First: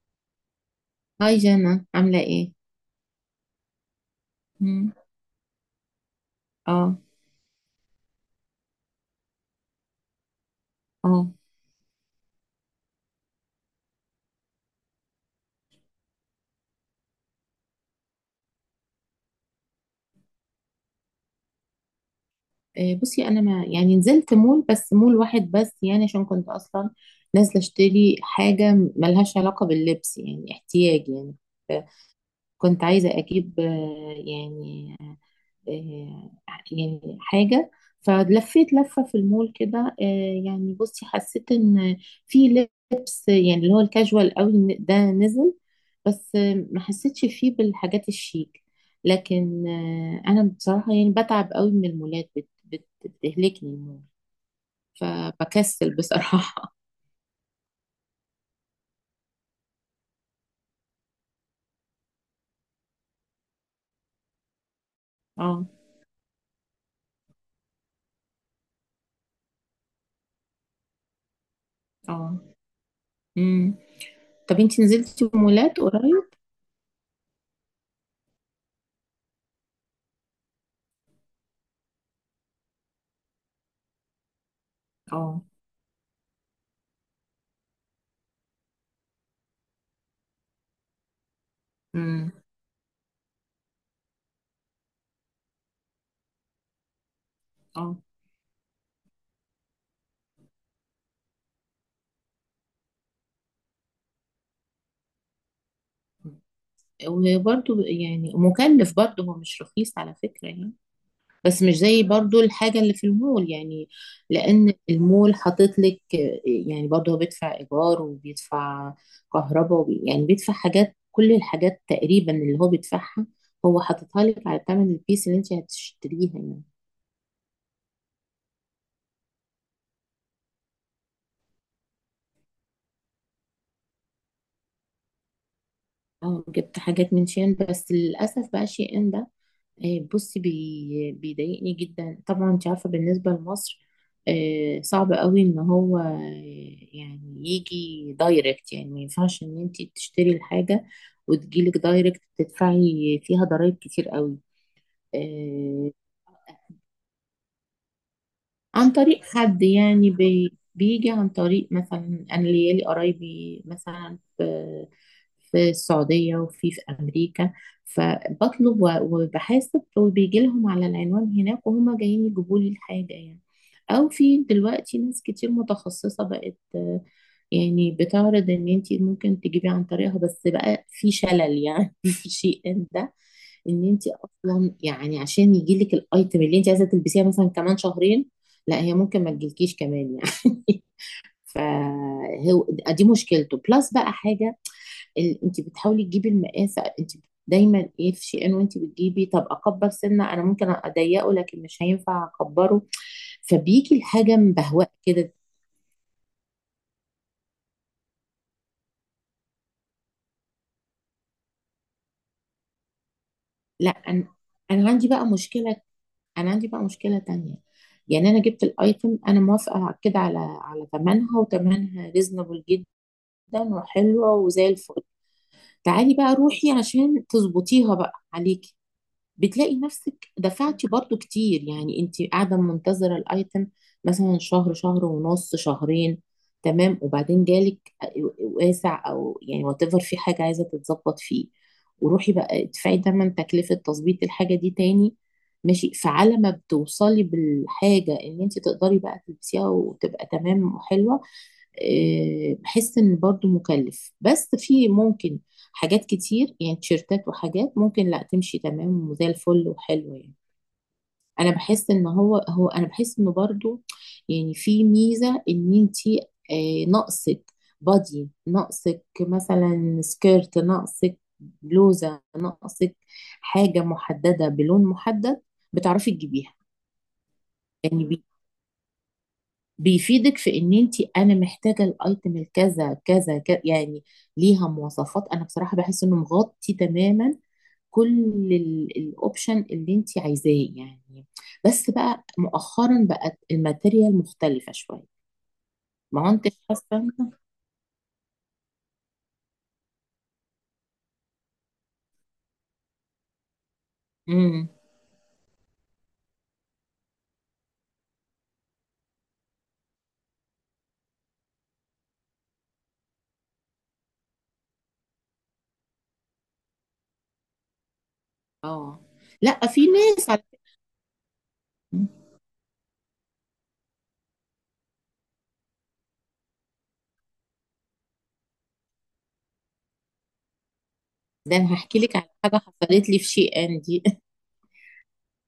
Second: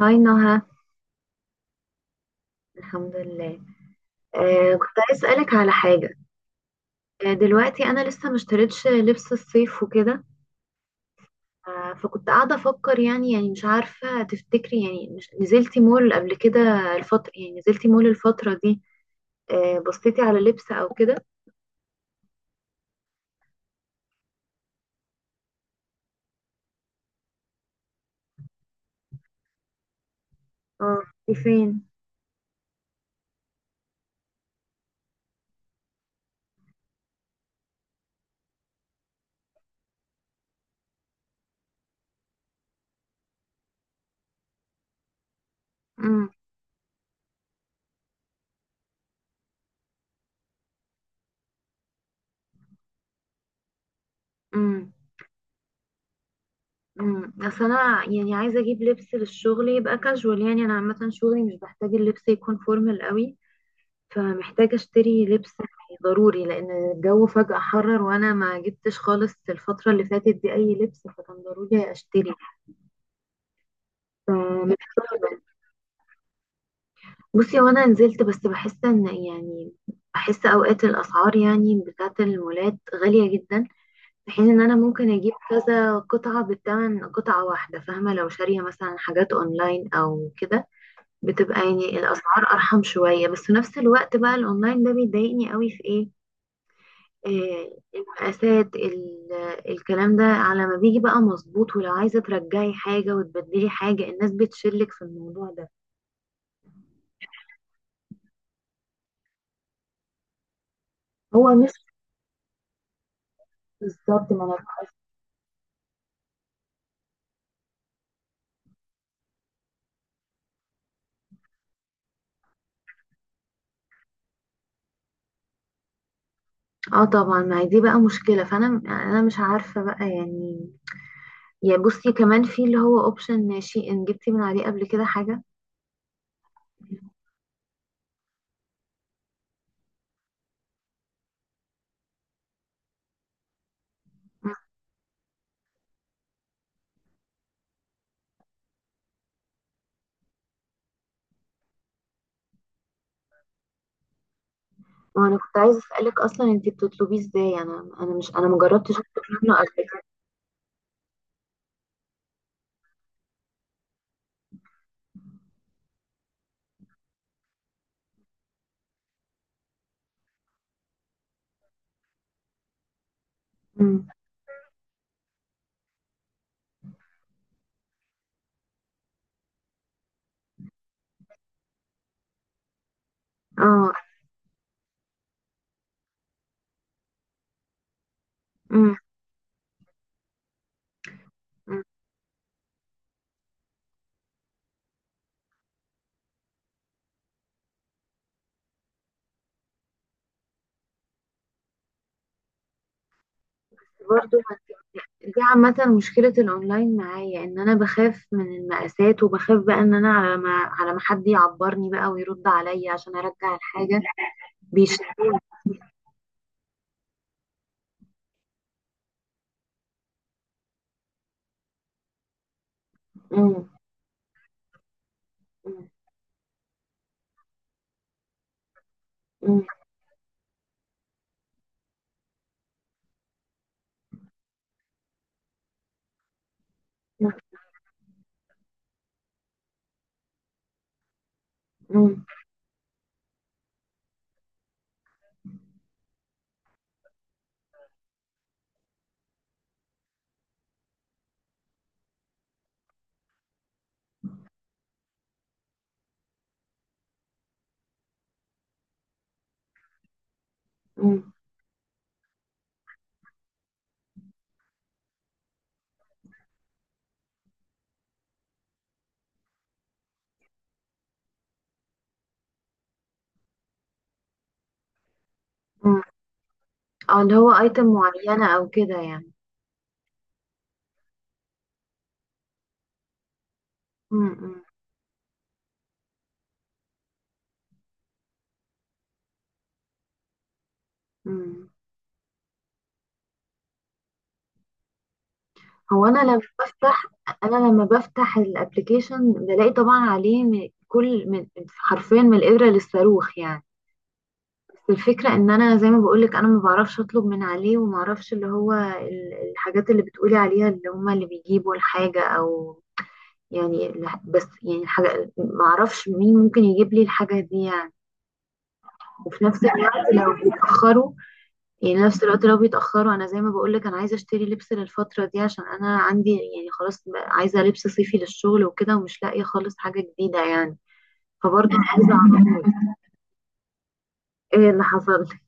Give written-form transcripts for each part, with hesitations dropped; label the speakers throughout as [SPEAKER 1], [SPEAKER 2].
[SPEAKER 1] هاي نهى.
[SPEAKER 2] هاي جانا عاملة ايه؟
[SPEAKER 1] الحمد لله.
[SPEAKER 2] مم.
[SPEAKER 1] كنت عايز اسالك على حاجه.
[SPEAKER 2] اه
[SPEAKER 1] دلوقتي انا لسه ما اشتريتش لبس الصيف وكده.
[SPEAKER 2] اه
[SPEAKER 1] فكنت قاعده افكر، يعني مش عارفه تفتكري، يعني مش نزلتي مول قبل كده الفتره، يعني نزلتي مول الفتره دي؟ بصيتي على لبس او كده؟
[SPEAKER 2] إيه، بصي انا ما يعني نزلت مول، بس مول واحد بس، يعني عشان كنت اصلا نازلة اشتري حاجة ملهاش علاقة باللبس، يعني
[SPEAKER 1] اه.
[SPEAKER 2] احتياج
[SPEAKER 1] دي
[SPEAKER 2] يعني.
[SPEAKER 1] فين؟
[SPEAKER 2] ف- كنت عايزة اجيب يعني آه، يعني حاجة. فلفيت لفة في المول كده، يعني بصي حسيت ان في لبس يعني اللي هو الكاجوال قوي ده نزل.
[SPEAKER 1] امم.
[SPEAKER 2] بس ما حسيتش فيه بالحاجات الشيك، لكن انا بصراحة يعني بتعب قوي من المولات، بتهلكني المول
[SPEAKER 1] امم.
[SPEAKER 2] فبكسل بصراحة.
[SPEAKER 1] امم. اصل انا يعني عايزه اجيب لبس للشغل يبقى كاجوال، يعني انا عامه شغلي مش بحتاج اللبس يكون فورمال قوي، فمحتاجة اشتري لبس
[SPEAKER 2] اه
[SPEAKER 1] ضروري، لان الجو فجأة حرر وانا ما جبتش خالص الفترة اللي فاتت دي اي لبس، فكان ضروري اشتري.
[SPEAKER 2] اه امم. طب انتي نزلتي
[SPEAKER 1] فمحتاجة.
[SPEAKER 2] مولات قريب؟
[SPEAKER 1] بصي، وانا نزلت، بس بحس ان يعني بحس اوقات الاسعار يعني بتاعة المولات غالية جدا، في حين ان انا ممكن اجيب
[SPEAKER 2] اه
[SPEAKER 1] كذا قطعة بالثمن قطعة واحدة، فاهمة؟ لو شارية مثلا حاجات اونلاين او كده بتبقى يعني
[SPEAKER 2] امم
[SPEAKER 1] الاسعار ارحم شوية، بس في نفس الوقت بقى الاونلاين ده بيضايقني قوي في ايه،
[SPEAKER 2] اه.
[SPEAKER 1] المقاسات الكلام ده على ما بيجي بقى مظبوط، ولو عايزة ترجعي حاجة وتبدلي حاجة الناس بتشلك في الموضوع ده.
[SPEAKER 2] وبرضو يعني مكلف، برضو هو مش رخيص على فكرة يعني،
[SPEAKER 1] هو
[SPEAKER 2] بس
[SPEAKER 1] مش
[SPEAKER 2] مش زي برضو الحاجة اللي في المول يعني.
[SPEAKER 1] بالظبط، ما انا.
[SPEAKER 2] لأن المول حاطط لك يعني، برضو هو بيدفع إيجار وبيدفع كهرباء يعني بيدفع حاجات، كل الحاجات تقريبا اللي هو بيدفعها هو حاططها لك على ثمن البيس اللي انت هتشتريها يعني.
[SPEAKER 1] اه طبعا، ما هي دي بقى مشكلة، فانا مش عارفة بقى يعني. يا بصي، كمان في اللي هو اوبشن شي ان. جبتي من عليه قبل كده حاجة؟
[SPEAKER 2] اه جبت حاجات من شين، بس للأسف بقى شي ان ده بصي بيضايقني جدا. طبعا انت عارفه بالنسبه لمصر صعب قوي ان هو، يعني يجي دايركت، يعني ما ينفعش ان انت تشتري الحاجه وتجيلك دايركت، تدفعي فيها ضرائب كتير قوي.
[SPEAKER 1] وانا كنت عايزة اسألك اصلا انتي بتطلبيه ازاي، انا انا مش انا مجربتش
[SPEAKER 2] عن
[SPEAKER 1] اطلب
[SPEAKER 2] طريق
[SPEAKER 1] منه
[SPEAKER 2] حد
[SPEAKER 1] قبل كده.
[SPEAKER 2] يعني بيجي عن طريق مثلا، انا ليالي قرايبي مثلا في في السعودية وفي في أمريكا، فبطلب وبحاسب وبيجي لهم على العنوان هناك وهما جايين يجيبوا لي الحاجة يعني.
[SPEAKER 1] أمم.
[SPEAKER 2] أو في دلوقتي ناس كتير متخصصة بقت، يعني بتعرض إن أنت ممكن تجيبي عن طريقها، بس بقى في شلل يعني. في شيء ان ده إن
[SPEAKER 1] اه.
[SPEAKER 2] أنت أصلا يعني عشان يجيلك الأيتم اللي أنت عايزة تلبسيها مثلا كمان شهرين، لا هي
[SPEAKER 1] أمم.
[SPEAKER 2] ممكن ما تجيلكيش كمان يعني.
[SPEAKER 1] أمم.
[SPEAKER 2] فهو دي مشكلته. بلس بقى حاجه، انت بتحاولي تجيبي المقاس، انت دايما ايه في شيئين وانت بتجيبي، طب اكبر سنه انا ممكن اضيقه لكن مش هينفع اكبره، فبيجي الحاجه
[SPEAKER 1] برضو
[SPEAKER 2] مبهوأ كده.
[SPEAKER 1] دي عامة مشكلة الأونلاين معايا، إن أنا بخاف من المقاسات، وبخاف بقى إن أنا على ما حد يعبرني بقى ويرد عليا عشان أرجع
[SPEAKER 2] لا
[SPEAKER 1] الحاجة
[SPEAKER 2] انا، انا عندي بقى
[SPEAKER 1] بيشتري.
[SPEAKER 2] مشكله انا عندي بقى مشكله تانية. يعني انا جبت الايتم، انا موافقه كده على على ثمنها، وثمنها ريزنبل جدا
[SPEAKER 1] مم.
[SPEAKER 2] وحلوه وزي الفل.
[SPEAKER 1] مم.
[SPEAKER 2] تعالي بقى روحي عشان تظبطيها بقى عليكي،
[SPEAKER 1] مم.
[SPEAKER 2] بتلاقي نفسك دفعتي برضو كتير يعني. انت قاعدة منتظرة الايتم مثلا شهر، شهر ونص، شهرين، تمام، وبعدين جالك واسع او يعني whatever، في حاجة عايزة تتظبط فيه.
[SPEAKER 1] مم.
[SPEAKER 2] وروحي بقى ادفعي تمن تكلفة تظبيط الحاجة دي تاني. ماشي، فعلى ما بتوصلي بالحاجة ان انت تقدري بقى تلبسيها وتبقى تمام وحلوة، بحس ان برضو مكلف. بس في ممكن حاجات كتير يعني، تيشيرتات وحاجات ممكن لا تمشي تمام وزي الفل وحلوه يعني.
[SPEAKER 1] مم.
[SPEAKER 2] انا بحس ان هو انا بحس انه برضو يعني في ميزه ان انتي، ناقصك بادي، ناقصك مثلا سكيرت، ناقصك بلوزه، ناقصك حاجه محدده بلون محدد،
[SPEAKER 1] مم.
[SPEAKER 2] بتعرفي تجيبيها.
[SPEAKER 1] اه، اللي هو أيتم
[SPEAKER 2] يعني
[SPEAKER 1] معينة أو كده يعني.
[SPEAKER 2] بيفيدك في ان انت، انا محتاجه الايتم الكذا كذا كذا يعني،
[SPEAKER 1] مم. مم.
[SPEAKER 2] ليها مواصفات. انا بصراحه بحس انه مغطي تماما كل الاوبشن اللي انت عايزاه يعني.
[SPEAKER 1] مم.
[SPEAKER 2] بس بقى مؤخرا بقت الماتيريال مختلفه شويه.
[SPEAKER 1] هو أنا
[SPEAKER 2] ما هو
[SPEAKER 1] لما
[SPEAKER 2] انت حاسه
[SPEAKER 1] بفتح،
[SPEAKER 2] انت.
[SPEAKER 1] أنا لما بفتح الأبليكيشن بلاقي طبعا عليه من كل من، حرفيا من الإبرة للصاروخ يعني.
[SPEAKER 2] امم
[SPEAKER 1] الفكرة ان انا زي ما بقولك انا ما بعرفش اطلب من عليه، وما اعرفش اللي هو الحاجات اللي بتقولي عليها، اللي هما اللي بيجيبوا الحاجة او يعني بس يعني الحاجة ما اعرفش مين ممكن يجيب لي الحاجة دي يعني،
[SPEAKER 2] اه.
[SPEAKER 1] وفي نفس
[SPEAKER 2] لا في
[SPEAKER 1] الوقت
[SPEAKER 2] ناس
[SPEAKER 1] لو
[SPEAKER 2] على
[SPEAKER 1] بيتأخروا، يعني
[SPEAKER 2] فكرة-
[SPEAKER 1] نفس الوقت لو بيتأخروا انا زي ما بقولك انا عايزة اشتري لبس للفترة دي عشان انا عندي، يعني خلاص بقى عايزة لبس صيفي للشغل وكده، ومش لاقية خالص حاجة جديدة يعني،
[SPEAKER 2] ده
[SPEAKER 1] فبرضه
[SPEAKER 2] انا هحكي
[SPEAKER 1] عايزة
[SPEAKER 2] لك على حاجه
[SPEAKER 1] اعرف.
[SPEAKER 2] حصلت لي في شي ان دي.
[SPEAKER 1] ايه اللي حصل لك؟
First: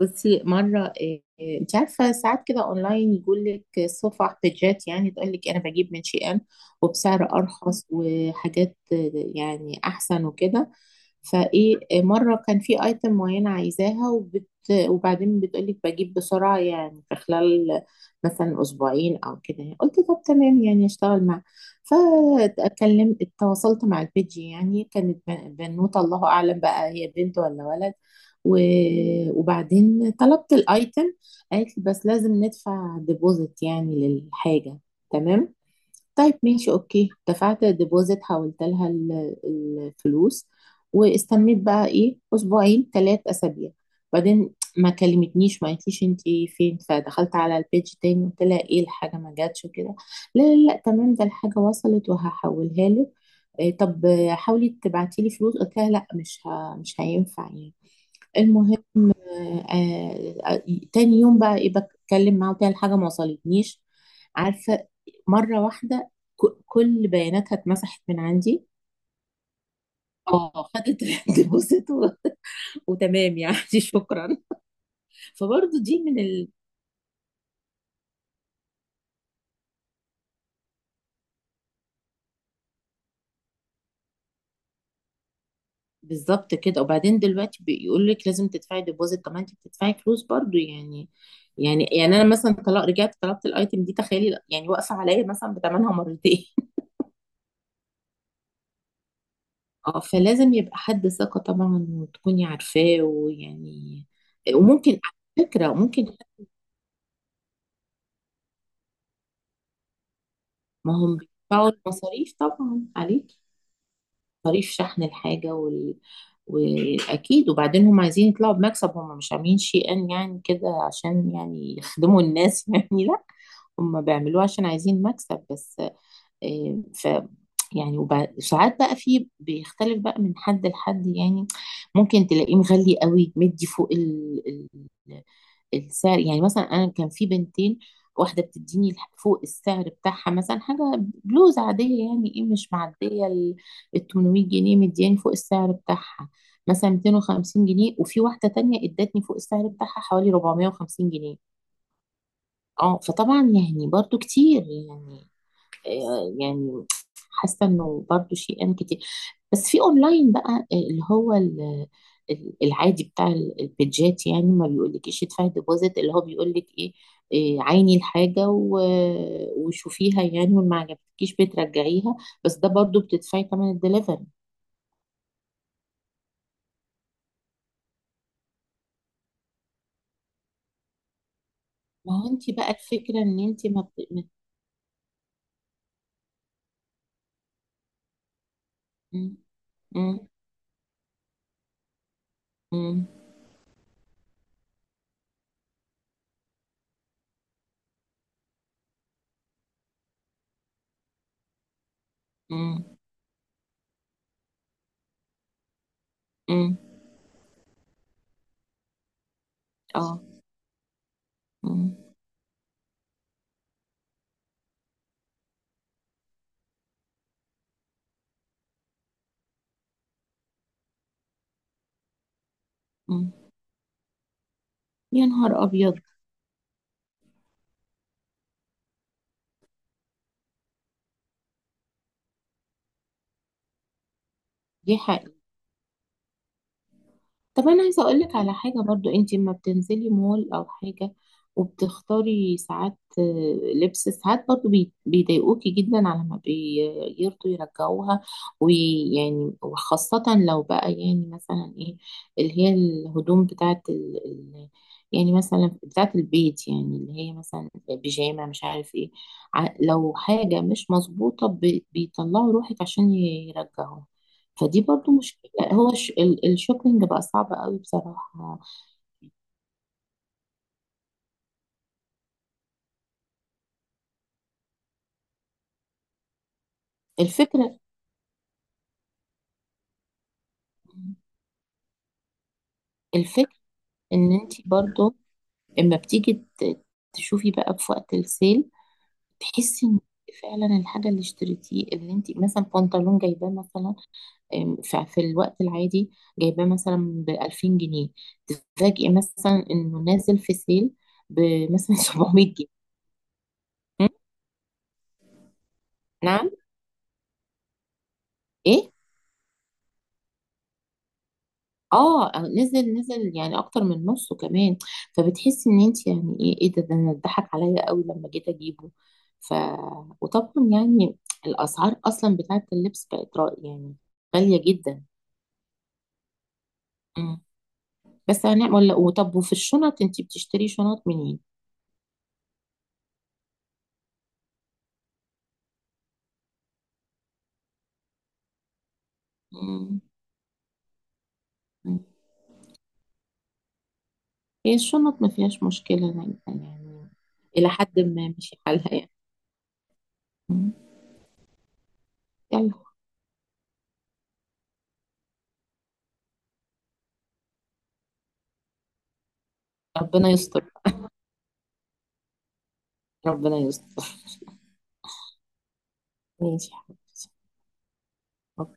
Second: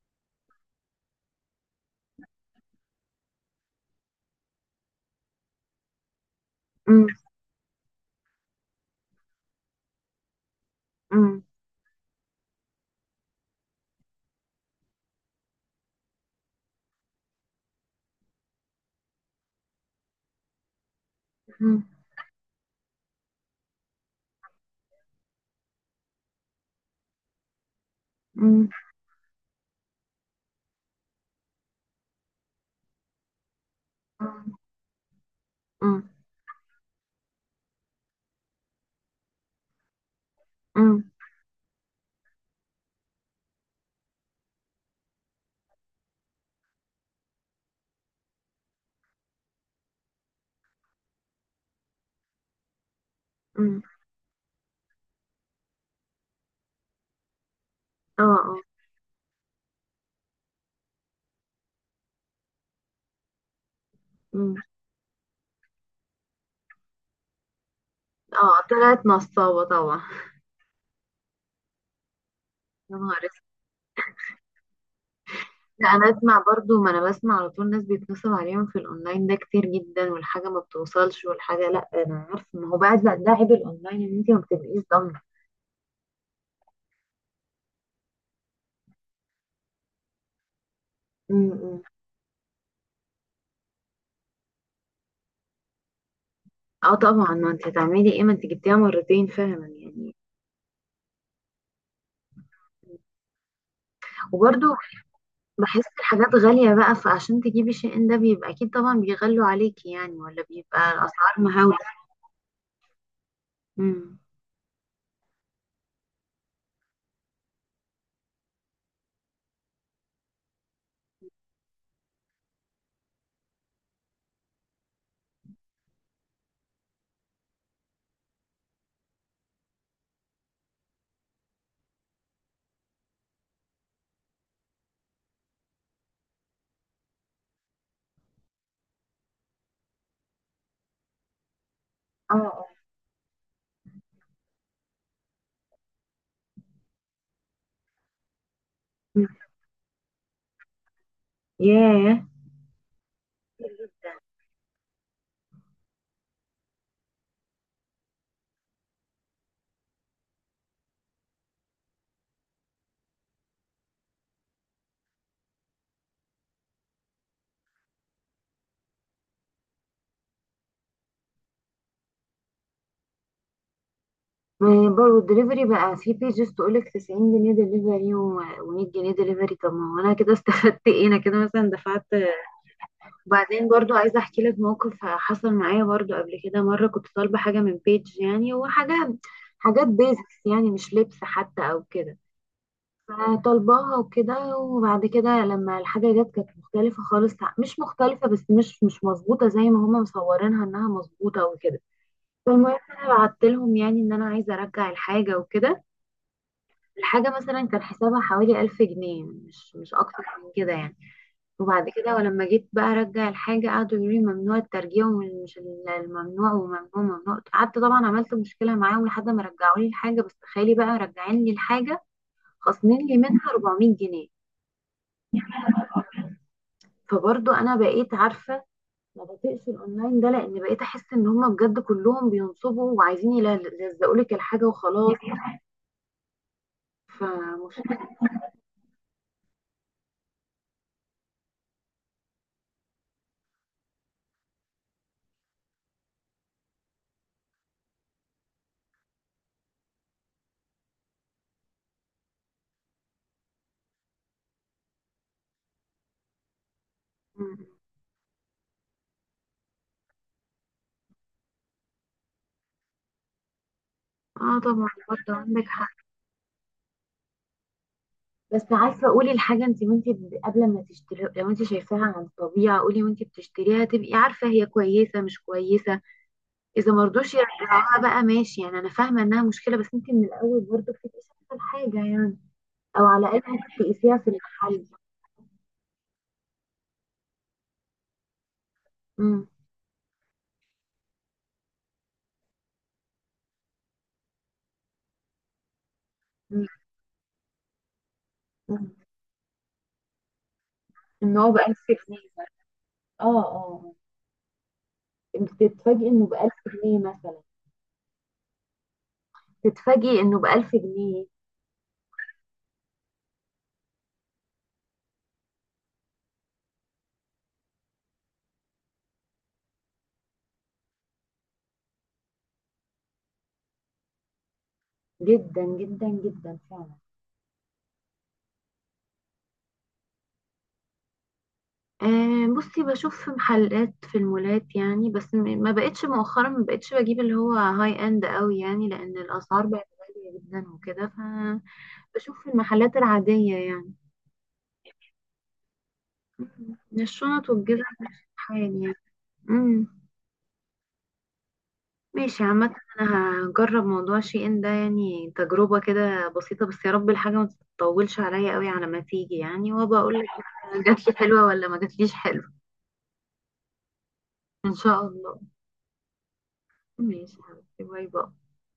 [SPEAKER 2] بصي مرة إيه، إيه، انت عارفة ساعات كده اونلاين يقول لك صفح بيجات، يعني تقول لك انا بجيب من شي ان
[SPEAKER 1] م-
[SPEAKER 2] وبسعر ارخص وحاجات يعني احسن وكده.
[SPEAKER 1] م-
[SPEAKER 2] فايه مرة كان في ايتم معينة عايزاها وبعدين بتقولك بجيب بسرعة يعني في خلال مثلا اسبوعين او كده يعني. قلت طب تمام يعني، اشتغل مع،
[SPEAKER 1] م-
[SPEAKER 2] فاتكلم، اتواصلت مع البيجي يعني. كانت بنوتة الله اعلم بقى هي بنت ولا ولد،
[SPEAKER 1] م-
[SPEAKER 2] وبعدين طلبت الايتم. قالت لي بس لازم ندفع ديبوزيت يعني للحاجة. تمام،
[SPEAKER 1] م-
[SPEAKER 2] طيب ماشي، اوكي دفعت ديبوزيت، حولت لها الفلوس.
[SPEAKER 1] امم.
[SPEAKER 2] واستنيت بقى ايه، اسبوعين، ثلاث اسابيع، بعدين ما كلمتنيش ما قالتليش انت فين. فدخلت على البيج تاني قلت لها ايه الحاجه ما جاتش وكده، لا لا لا تمام ده الحاجه وصلت وهحولها لك. إيه
[SPEAKER 1] امم.
[SPEAKER 2] طب حاولي تبعتي لي فلوس، قلت لها لا مش هينفع يعني.
[SPEAKER 1] اه. اه.
[SPEAKER 2] المهم آه، آه، آه، تاني يوم بقى ايه بتكلم معاه وكده، الحاجة ما وصلتنيش.
[SPEAKER 1] امم.
[SPEAKER 2] عارفة، مرة واحدة كل بياناتها اتمسحت من عندي.
[SPEAKER 1] اه طلعت نصابة طبعا.
[SPEAKER 2] اه خدت الديبوزيت
[SPEAKER 1] يا نهار
[SPEAKER 2] وتمام
[SPEAKER 1] اسود.
[SPEAKER 2] يعني. شكرا. فبرضه
[SPEAKER 1] لا،
[SPEAKER 2] دي
[SPEAKER 1] انا
[SPEAKER 2] من
[SPEAKER 1] اسمع،
[SPEAKER 2] ال...
[SPEAKER 1] برضو ما انا بسمع على طول ناس بيتنصب عليهم في الاونلاين ده كتير جدا، والحاجة ما بتوصلش والحاجة. لا انا عارفة، ما هو بعد ده عيب الاونلاين، ان انت ما بتبقيش ضامنة.
[SPEAKER 2] بالظبط كده. وبعدين دلوقتي بيقول لك لازم تدفعي ديبوزيت، طب ما انت بتدفعي فلوس برضه يعني.
[SPEAKER 1] أمم. أمم.
[SPEAKER 2] يعني انا مثلا طلع رجعت طلبت الايتم دي، تخيلي يعني واقفه عليا مثلا بثمنها مرتين.
[SPEAKER 1] اه طبعا، ما انت هتعملي ايه ما انت جبتيها مرتين فعلا
[SPEAKER 2] اه
[SPEAKER 1] يعني.
[SPEAKER 2] فلازم يبقى حد ثقة طبعا وتكوني عارفاه ويعني.
[SPEAKER 1] وبرضو
[SPEAKER 2] وممكن على فكرة
[SPEAKER 1] بحس
[SPEAKER 2] ممكن،
[SPEAKER 1] الحاجات غالية بقى، فعشان تجيبي شيء ده بيبقى اكيد طبعا بيغلوا عليكي يعني، ولا بيبقى
[SPEAKER 2] ما هم
[SPEAKER 1] الاسعار
[SPEAKER 2] بيدفعوا
[SPEAKER 1] مهولة.
[SPEAKER 2] المصاريف طبعا عليك،
[SPEAKER 1] امم.
[SPEAKER 2] مصاريف شحن الحاجة وأكيد. وبعدين هم عايزين يطلعوا بمكسب، هم مش عاملين شيئا يعني كده عشان يعني يخدموا الناس. يعني لا، هم بيعملوه عشان عايزين مكسب بس. آه، ف يعني وساعات بقى في بيختلف بقى من حد لحد يعني. ممكن تلاقيه مغلي قوي، مدي فوق ال... السعر يعني. مثلا انا كان في بنتين، واحده بتديني فوق السعر بتاعها مثلا حاجه بلوز عاديه يعني،
[SPEAKER 1] اه.
[SPEAKER 2] ايه
[SPEAKER 1] اه.
[SPEAKER 2] مش معديه ال 800 جنيه، مدياني فوق السعر بتاعها مثلا 250 جنيه. وفي واحده تانية ادتني
[SPEAKER 1] أمم.
[SPEAKER 2] فوق السعر بتاعها حوالي 450 جنيه.
[SPEAKER 1] ياه.
[SPEAKER 2] اه فطبعا
[SPEAKER 1] كتير
[SPEAKER 2] يعني
[SPEAKER 1] جدا.
[SPEAKER 2] برضو كتير يعني، يعني حاسه انه برضو شيئا كتير. بس في اونلاين بقى، اللي هو العادي بتاع البيدجات يعني، ما بيقولكيش ادفعي ديبوزيت، اللي هو بيقولك ايه عيني الحاجة وشوفيها يعني، وما عجبتكيش بترجعيها. بس ده برضو بتدفعي تمن الدليفري.
[SPEAKER 1] برضه الدليفري بقى في بيجز تقولك 90 جنيه دليفري و100 جنيه دليفري، طب ما هو انا كده استفدت ايه، انا كده مثلا دفعت.
[SPEAKER 2] ما هو انت بقى الفكرة ان انت
[SPEAKER 1] وبعدين
[SPEAKER 2] ما
[SPEAKER 1] برضو
[SPEAKER 2] بت...
[SPEAKER 1] عايزه
[SPEAKER 2] ما-
[SPEAKER 1] احكي لك موقف حصل معايا برضو قبل كده. مره كنت طالبه حاجه من بيج يعني، وحاجه،
[SPEAKER 2] م-
[SPEAKER 1] حاجات
[SPEAKER 2] م-
[SPEAKER 1] بيزكس يعني، مش لبس حتى او كده،
[SPEAKER 2] م-
[SPEAKER 1] فطالباها وكده، وبعد كده لما الحاجه جت كانت مختلفه خالص، مش مختلفه بس مش مظبوطه زي ما هما مصورينها انها مظبوطه وكده. فالمهم
[SPEAKER 2] م-
[SPEAKER 1] انا بعت لهم يعني ان انا عايزه ارجع الحاجه وكده.
[SPEAKER 2] م-
[SPEAKER 1] الحاجة مثلا كان حسابها حوالي 1000 جنيه، مش أكتر
[SPEAKER 2] اه
[SPEAKER 1] من كده يعني. وبعد
[SPEAKER 2] م-
[SPEAKER 1] كده ولما جيت بقى أرجع الحاجة قعدوا يقولوا لي ممنوع الترجيع، ومش الممنوع وممنوع، ممنوع، قعدت طبعا عملت مشكلة معاهم لحد ما رجعوا لي الحاجة، بس تخيلي بقى راجعين لي الحاجة خاصمين لي
[SPEAKER 2] م.
[SPEAKER 1] منها 400 جنيه.
[SPEAKER 2] يا نهار ابيض.
[SPEAKER 1] فبرضو أنا بقيت عارفة ما بطيقش الأونلاين ده، لأن بقيت أحس إن هما بجد كلهم بينصبوا وعايزين يلزقوا لك الحاجة
[SPEAKER 2] دي
[SPEAKER 1] وخلاص.
[SPEAKER 2] حق. طب انا عايزه
[SPEAKER 1] فمشكلة.
[SPEAKER 2] اقولك على حاجه، برضو انت لما بتنزلي مول او حاجه وبتختاري ساعات لبس، ساعات برضو بيضايقوكي جدا على ما بيرضوا يرجعوها ويعني. وخاصه لو بقى يعني مثلا ايه اللي هي الهدوم بتاعت يعني مثلا بتاعت البيت يعني، اللي هي مثلا بيجامه مش عارف ايه، لو حاجه مش مظبوطه بيطلعوا روحك عشان يرجعوها.
[SPEAKER 1] اه
[SPEAKER 2] فدي
[SPEAKER 1] طبعا،
[SPEAKER 2] برضو
[SPEAKER 1] برضه
[SPEAKER 2] مشكلة.
[SPEAKER 1] عندك
[SPEAKER 2] هو
[SPEAKER 1] حق.
[SPEAKER 2] الشوبينج بقى صعب قوي بصراحة.
[SPEAKER 1] بس عارفه، قولي الحاجه انت، وانت قبل ما تشتري لو انت شايفاها عن الطبيعه قولي وانت بتشتريها تبقي عارفه هي كويسه مش كويسه، اذا مرضوش
[SPEAKER 2] الفكرة
[SPEAKER 1] يرجعوها بقى ماشي، يعني انا فاهمه انها مشكله، بس انت من الاول برضه بتبقي شايفه الحاجه يعني، او على الاقل
[SPEAKER 2] الفكرة
[SPEAKER 1] ممكن تقيسيها في
[SPEAKER 2] ان انت
[SPEAKER 1] المحل.
[SPEAKER 2] برضو اما بتيجي ت- تشوفي بقى في وقت السيل،
[SPEAKER 1] امم.
[SPEAKER 2] تحسي ان فعلا الحاجة اللي اشتريتيه، اللي انت مثلا بنطلون جايباه مثلا في الوقت العادي جايباه
[SPEAKER 1] أمم.
[SPEAKER 2] مثلا ب 2000 جنيه،
[SPEAKER 1] أمم.
[SPEAKER 2] تتفاجئي مثلا انه نازل في سيل
[SPEAKER 1] ان هو بألف
[SPEAKER 2] بمثلا
[SPEAKER 1] جنيه مثلاً.
[SPEAKER 2] 700 جنيه.
[SPEAKER 1] اه. اه.
[SPEAKER 2] م?
[SPEAKER 1] انت تتفاجئي انه
[SPEAKER 2] نعم.
[SPEAKER 1] ب1000 جنيه مثلا.
[SPEAKER 2] ايه.
[SPEAKER 1] تتفاجئي انه بألف جنيه.
[SPEAKER 2] اه نزل يعني اكتر من نصه كمان. فبتحسي ان انت يعني ايه ايه، ده انا اتضحك عليا قوي لما جيت اجيبه. ف وطبعا يعني الاسعار اصلا بتاعت اللبس بقت رأي يعني غالية جدا.
[SPEAKER 1] جدا جدا جدا فعلا.
[SPEAKER 2] مم. بس هنعمل، وطب وفي الشنط انت بتشتري شنط منين؟
[SPEAKER 1] بصي، بشوف محلات في المولات يعني، بس ما بقتش مؤخرا، ما بقتش بجيب اللي هو هاي اند قوي يعني لان الاسعار بقت
[SPEAKER 2] مم.
[SPEAKER 1] غالية جدا وكده،
[SPEAKER 2] مم.
[SPEAKER 1] فبشوف في المحلات العادية يعني.
[SPEAKER 2] هي الشنط ما فيهاش مشكلة يعني
[SPEAKER 1] مم.
[SPEAKER 2] يعني،
[SPEAKER 1] الشنط
[SPEAKER 2] الى
[SPEAKER 1] والجزم
[SPEAKER 2] حد
[SPEAKER 1] مش
[SPEAKER 2] ما
[SPEAKER 1] حال
[SPEAKER 2] ماشي
[SPEAKER 1] يعني.
[SPEAKER 2] حالها يعني.
[SPEAKER 1] مم.
[SPEAKER 2] مم.
[SPEAKER 1] ماشي
[SPEAKER 2] يلا،
[SPEAKER 1] عامة. انا هجرب موضوع شي ان ده، يعني تجربة كده بسيطة، بس يا رب الحاجة ما تطولش عليا قوي على ما تيجي يعني، وبقول لك
[SPEAKER 2] ربنا يستر،
[SPEAKER 1] جاتلي حلوة ولا ما جاتليش حلوة.
[SPEAKER 2] ربنا يستر.
[SPEAKER 1] ان شاء الله.
[SPEAKER 2] ماشي يا حبيبتي.
[SPEAKER 1] ماشي يا حبيبتي، باي باي.
[SPEAKER 2] أوكي.